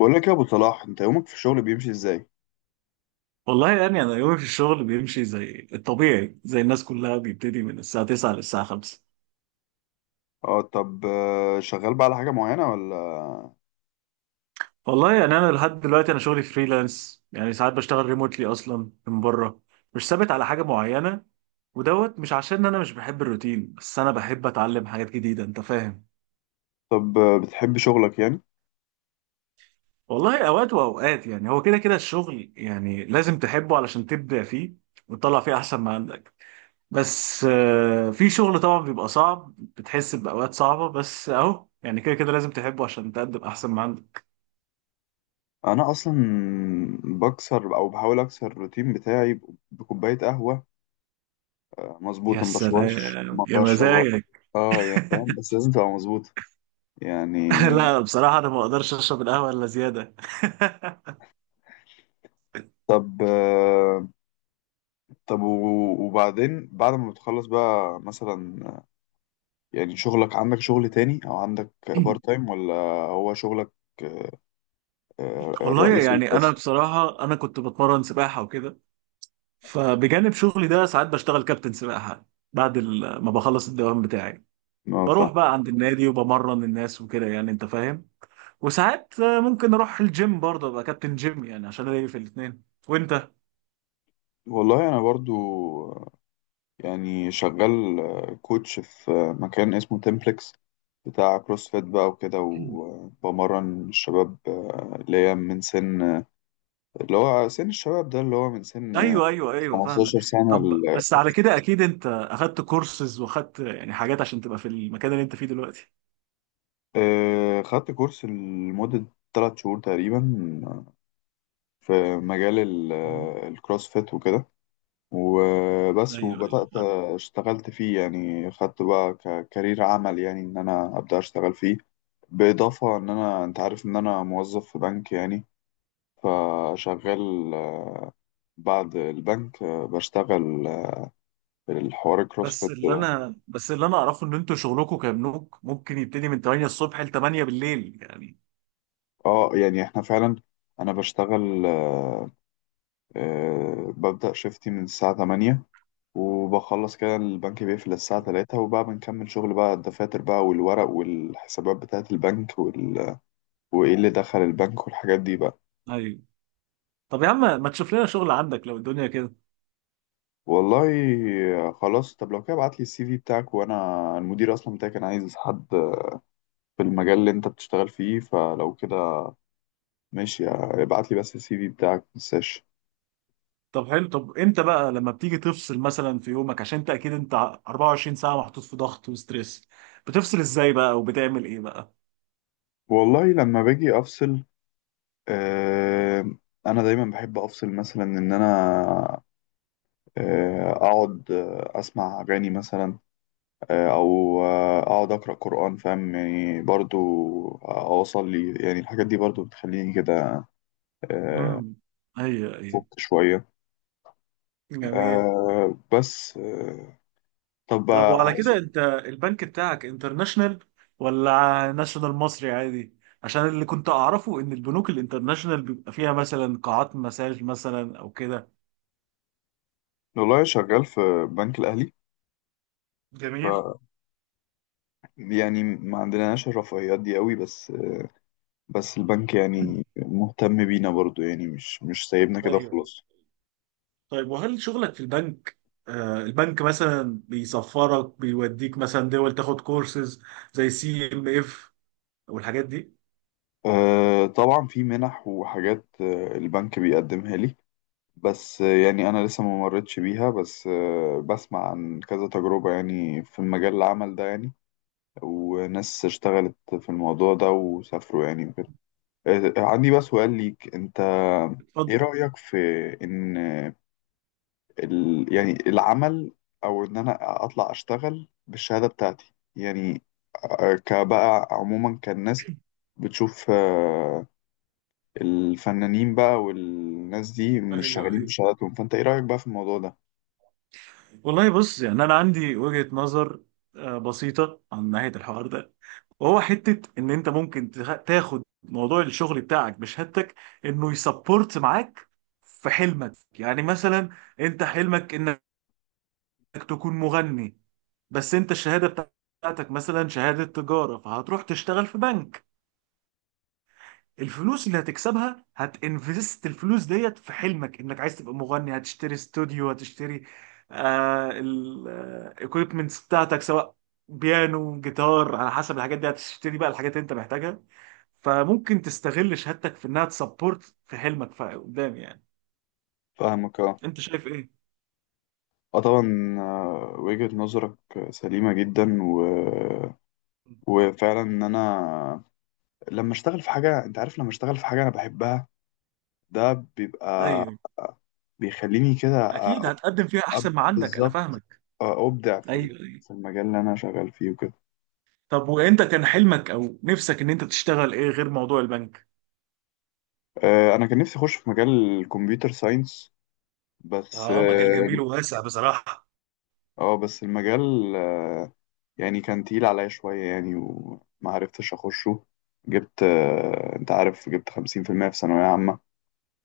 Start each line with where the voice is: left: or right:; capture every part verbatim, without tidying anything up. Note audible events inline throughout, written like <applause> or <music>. left: بقول لك يا ابو صلاح، انت يومك في الشغل بيمشي ازاي؟
right: والله يعني انا يومي في الشغل بيمشي زي الطبيعي زي الناس كلها، بيبتدي من الساعه تسعة للساعه خمسة.
left: اه، طب آه، شغال بقى على حاجه معينه ولا؟
right: والله يعني انا لحد دلوقتي انا شغلي فريلانس، يعني ساعات بشتغل ريموتلي اصلا من بره. مش ثابت على حاجه معينه. ودوت مش عشان انا مش بحب الروتين، بس انا بحب اتعلم حاجات جديده، انت فاهم.
left: طب آه، بتحب شغلك يعني؟
right: والله اوقات واوقات، يعني هو كده كده الشغل يعني لازم تحبه علشان تبدع فيه وتطلع فيه احسن ما عندك. بس آه، في شغل طبعا بيبقى صعب، بتحس بأوقات صعبة، بس اهو يعني كده كده لازم تحبه عشان تقدم احسن ما عندك.
left: انا اصلا بكسر او بحاول اكسر الروتين بتاعي بكوبايه قهوه. آه،
right: يا
left: مظبوطه، ما بشربهاش
right: سلام
left: ما
right: يا
left: بشربها.
right: مزاجك.
left: اه يعني فاهم، بس لازم تبقى مظبوطه يعني.
right: <laughs> لا بصراحة انا ما اقدرش اشرب القهوة الا زيادة. <laughs>
left: طب آه، طب و- وبعدين بعد ما بتخلص بقى مثلا آه، يعني شغلك، عندك شغل تاني او عندك بار تايم ولا هو شغلك آه، آه،
right: والله
left: الرئيسي
right: يعني انا
left: بس؟
right: بصراحة انا كنت بتمرن سباحة وكده، فبجانب شغلي ده ساعات بشتغل كابتن سباحة بعد ال- ما بخلص الدوام بتاعي.
left: اه
right: بروح
left: فاهم.
right: بقى عند النادي وبمرن الناس وكده يعني، انت فاهم. وساعات آه، ممكن اروح الجيم برضه ابقى كابتن جيم، يعني عشان الاقي في الاثنين. وانت
left: والله انا برضو يعني شغال كوتش في مكان اسمه تمبلكس، بتاع كروسفيت بقى وكده،
right: <clears throat>
left: وبمرن الشباب آه، اللي هي من سن اللي هو سن الشباب ده، اللي هو من سن
right: ايوه ايوه ايوه فاهمك،
left: 15 سنة
right: طب
left: ل-
right: بس على كده اكيد انت اخدت كورسز، واخدت يعني حاجات عشان تبقى في المكان اللي انت فيه دلوقتي.
left: آه، خدت كورس لمدة 3 شهور تقريبا في مجال ال-
right: مم.
left: الكروسفيت وكده، وبس
right: ايوه ايوه
left: وبدأت
right: فاهم.
left: اشتغلت فيه يعني، خدت بقى ككارير عمل يعني، ان انا ابدأ اشتغل فيه بالاضافه ان انا، انت عارف ان انا موظف في بنك يعني. فشغال آه، بعد البنك آه، بشتغل آه، الحوار
right: بس
left: الكروسفيت
right: اللي
left: ده.
right: انا بس اللي انا اعرفه ان انتوا شغلكم كبنوك ممكن يبتدي من تمانية الصبح ل تمانية بالليل يعني.
left: اه يعني احنا فعلا، انا بشتغل آه، آه، ببدأ شيفتي من الساعة تمانية، وبخلص كده، البنك بيقفل الساعة الثالثة، وبقى بنكمل شغل بقى، الدفاتر بقى والورق والحسابات بتاعة البنك وال... وايه اللي دخل البنك والحاجات دي بقى.
right: ايوه. طب يا عم ما تشوف لنا شغل عندك لو الدنيا كده.
left: والله آه، خلاص، طب لو كده ابعت لي السي في بتاعك، وانا المدير اصلا بتاعي كان عايز حد في المجال اللي انت بتشتغل فيه، فلو كده ماشي، ابعت لي بس السي في بتاعك، متنساش.
right: طب حلو، طب امتى بقى لما بتيجي تفصل مثلا في يومك؟ عشان انت اكيد انت 24 ساعة محطوط في ضغط وستريس. بتفصل ازاي بقى وبتعمل ايه بقى؟
left: والله لما باجي افصل، آه انا دايما بحب افصل، مثلا ان انا آه اقعد آه، اسمع اغاني مثلا، آه او آه اقعد اقرا قران، فاهم يعني، برضو اوصل لي يعني، الحاجات دي برضو بتخليني كده آه
right: امم. ايوه ايوه.
left: فوق شويه.
right: جميل.
left: آه بس آه طب
right: طب وعلى
left: آه،
right: كده انت البنك بتاعك انترناشونال ولا ناشونال مصري عادي؟ عشان اللي كنت اعرفه ان البنوك الانترناشونال بيبقى فيها مثلا قاعات مساج مثلا او كده.
left: والله شغال في بنك الاهلي،
right: جميل.
left: يعني ما عندناش الرفاهيات دي قوي، بس بس البنك يعني
right: <clears throat>
left: مهتم بينا برضو، يعني مش مش سايبنا كده
right: ايوه.
left: خلاص.
right: طيب وهل شغلك في البنك، آه، البنك مثلا بيسفرك بيوديك مثلا دول تاخد كورسز زي سي ام اف والحاجات دي؟
left: أه طبعا في منح وحاجات آه، البنك بيقدمها لي، بس آه، يعني انا لسه ما مرتش بيها، بس آه، بسمع عن كذا تجربة يعني في المجال العمل ده يعني، وناس اشتغلت في الموضوع ده وسافروا يعني وكده. آه، عندي بقى سؤال ليك انت: ايه
right: اتفضل.
left: رأيك في ان ال... يعني العمل، او ان انا اطلع اشتغل بالشهاده بتاعتي يعني، آه، كبقى عموما كالناس، بتشوف آه، الفنانين بقى والناس دي مش
right: ايوه
left: شغالين
right: ايوه.
left: بشهاداتهم، فانت ايه رايك بقى في الموضوع ده؟
right: والله بص، يعني انا عندي وجهة نظر آه، بسيطة عن ناحية الحوار ده، وهو حتة ان انت ممكن تخ- تاخد موضوع الشغل بتاعك بشهادتك انه يسبورت معاك في حلمك. يعني مثلا انت حلمك انك انك تكون مغني، بس انت الشهاده بتاعتك مثلا شهاده تجاره، فهتروح تشتغل في بنك. الفلوس اللي هتكسبها هتنفست الفلوس ديت في حلمك انك عايز تبقى مغني. هتشتري استوديو، هتشتري آه الايكويبمنتس بتاعتك، سواء بيانو، جيتار، على حسب. الحاجات دي هتشتري بقى الحاجات اللي انت محتاجها. فممكن تستغل شهادتك في انها تسبورت في حلمك قدام يعني.
left: فاهمك، اه.
right: انت شايف ايه؟
left: اه طبعا آه، وجهة نظرك سليمة جدا و... وفعلا ان انا لما اشتغل في حاجة، انت عارف، لما اشتغل في حاجة انا بحبها، ده بيبقى
right: ايوه
left: بيخليني كده
right: اكيد
left: أ-
right: هتقدم فيها
left: أب-
right: احسن ما عندك، انا
left: بالظبط
right: فاهمك.
left: آه، أبدع في ال-
right: ايوه.
left: في المجال اللي أنا شغال فيه وكده.
right: طب وانت كان حلمك او نفسك ان انت تشتغل ايه غير موضوع البنك؟
left: آه، أنا كان نفسي أخش في مجال الكمبيوتر ساينس، بس
right: اه مجال
left: اه
right: جميل وواسع بصراحة.
left: آه، بس المجال آه، يعني كان تقيل عليا شوية يعني، وما عرفتش أخشه. جبت آه، أنت عارف جبت خمسين في المية في ثانوية عامة،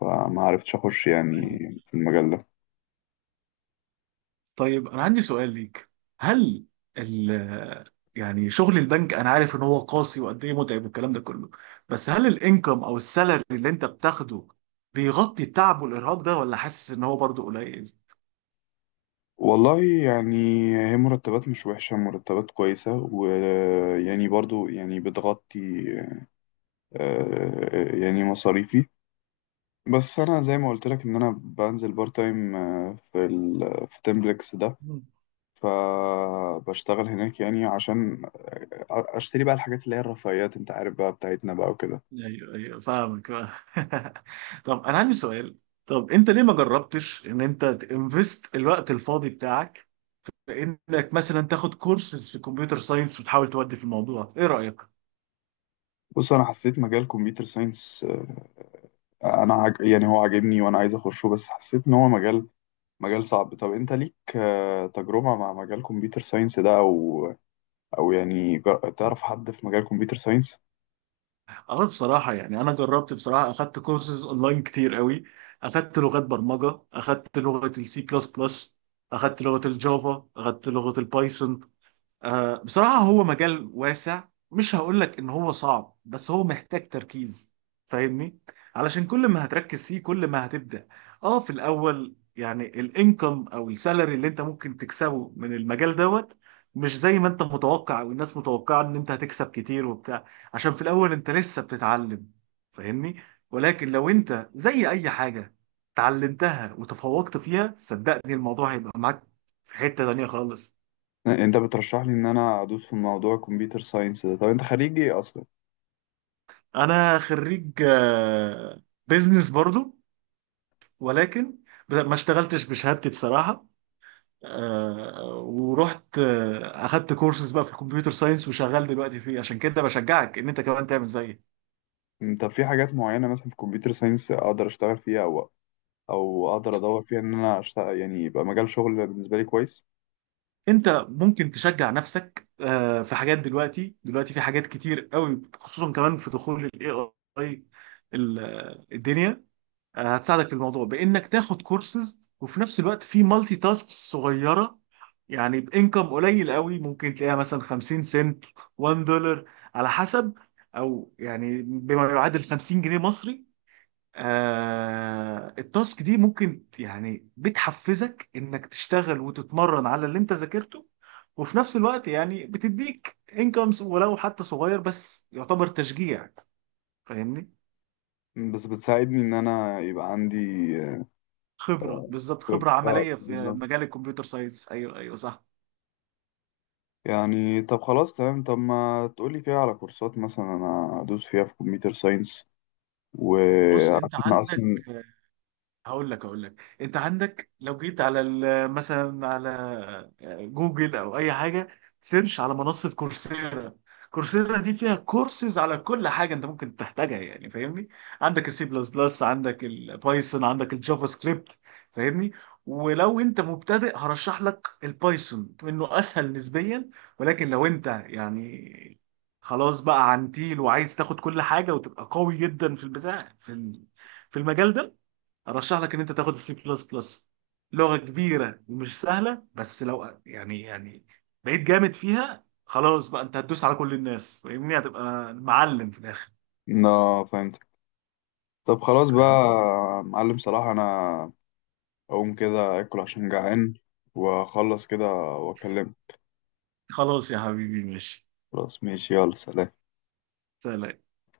left: فما عرفتش أخش يعني
right: طيب.
left: في المجال ده.
right: طيب، انا عندي سؤال ليك. هل ال يعني شغل البنك انا عارف ان هو قاسي وقد ايه متعب والكلام ده كله، بس هل الانكم او السالري اللي انت بتاخده بيغطي التعب والارهاق ده، ولا حاسس ان هو برضه قليل؟
left: والله يعني، هي مرتبات مش وحشة، مرتبات كويسة، ويعني برضو يعني بتغطي آه، يعني مصاريفي. بس انا زي ما قلت لك، ان انا بنزل بارت تايم آه، في ال في تمبلكس ده،
right: مم.
left: فبشتغل هناك يعني عشان آه، اشتري بقى الحاجات اللي هي الرفاهيات، انت عارف بقى، بتاعتنا بقى وكده.
right: ايوه ايوه فاهمك فاهم. <laughs> طب انا عندي سؤال. طب انت ليه ما جربتش ان انت تنفست الوقت الفاضي بتاعك انك مثلا تاخد كورسز في كمبيوتر ساينس وتحاول تودي في الموضوع؟ ايه رأيك؟
left: بص، انا حسيت مجال كمبيوتر ساينس، انا عج... يعني هو عاجبني وانا عايز اخشه، بس حسيت ان هو مجال مجال صعب. طب انت ليك آه، تجربة مع مجال كمبيوتر ساينس ده، او او يعني جر- تعرف حد في مجال كمبيوتر ساينس؟
right: اه بصراحة يعني أنا جربت، بصراحة أخدت كورسز أونلاين كتير قوي. أخدت لغات برمجة، أخدت لغة السي بلس بلس، أخدت لغة الجافا، أخدت لغة البايثون. آه، بصراحة هو مجال واسع. مش هقولك ان هو صعب، بس هو محتاج تركيز، فاهمني؟ علشان كل ما هتركز فيه كل ما هتبدأ. اه في الاول يعني الانكم او السالري اللي انت ممكن تكسبه من المجال دوت مش زي ما انت متوقع او الناس متوقعة ان انت هتكسب كتير وبتاع، عشان في الاول انت لسه بتتعلم، فاهمني؟ ولكن لو انت زي اي حاجة اتعلمتها وتفوقت فيها، صدقني الموضوع هيبقى معاك في حتة تانية خالص.
left: انت بترشح لي ان انا ادوس في موضوع كمبيوتر ساينس ده؟ طب انت خريج ايه اصلا؟
right: انا خريج آه، بيزنس برضو، ولكن ب- ما اشتغلتش بشهادتي بصراحة. آه، ورحت آه، اخدت كورسز بقى في الكمبيوتر ساينس وشغال دلوقتي فيه، عشان كده بشجعك ان انت كمان تعمل زيي.
left: مم، طب في حاجات معينة مثلا في كمبيوتر ساينس أقدر أشتغل فيها، أو أو أقدر أدور فيها إن أنا أشتغل يعني، يبقى مجال شغل بالنسبة لي كويس؟
right: انت ممكن تشجع نفسك آه، في حاجات دلوقتي. دلوقتي في حاجات كتير قوي، خصوصا كمان في دخول الاي اي الدنيا. آه، هتساعدك في الموضوع بانك تاخد كورسز، وفي نفس الوقت في مالتي تاسكس صغيره، يعني بانكم قليل قوي. ممكن تلاقيها مثلا خمسين سنت، واحد دولار، على حسب. او يعني بما يعادل خمسين جنيه مصري. آه التاسك دي ممكن يعني بتحفزك انك تشتغل وتتمرن على اللي انت ذاكرته، وفي نفس الوقت يعني بتديك انكمز ولو حتى صغير، بس يعتبر تشجيع، فاهمني؟
left: مم، بس بتساعدني إن أنا يبقى عندي
right: خبرة
left: آه،
right: بالظبط،
left: خب-
right: خبرة
left: آه،
right: عملية في
left: بالظبط.
right: مجال الكمبيوتر ساينس، أيوه أيوه صح.
left: يعني طب خلاص، تمام، طب ما تقولي كده على كورسات مثلا أنا أدوس فيها في كمبيوتر ساينس،
right: بص أنت
left: وعشان
right: عندك،
left: أصلا،
right: هقول لك هقول لك انت عندك لو جيت على ال- مثلا على آه، جوجل او اي حاجه، سيرش على منصه كورسيرا. كورسيرا دي فيها كورسز على كل حاجه انت ممكن تحتاجها يعني، فاهمني؟ عندك السي بلس بلس، عندك البايثون، عندك الجافا سكريبت، فاهمني؟ ولو انت مبتدئ هرشح لك البايثون، انه اسهل نسبيا. ولكن لو انت يعني خلاص بقى عنتيل وعايز تاخد كل حاجه وتبقى قوي جدا في البتاع في ال- في المجال ده، ارشح لك ان انت تاخد السي بلس بلس. لغه كبيره ومش سهله، بس لو يعني يعني بقيت جامد فيها، خلاص بقى انت هتدوس على كل الناس، فاهمني؟ هتبقى معلم في الاخر.
left: لا فهمت، طب خلاص بقى،
right: فاهم.
left: معلم صلاح، أنا أقوم كده أكل عشان جعان، وأخلص كده وأكلمك.
right: خلاص يا حبيبي، ماشي.
left: خلاص ماشي، يلا سلام.
right: سلام.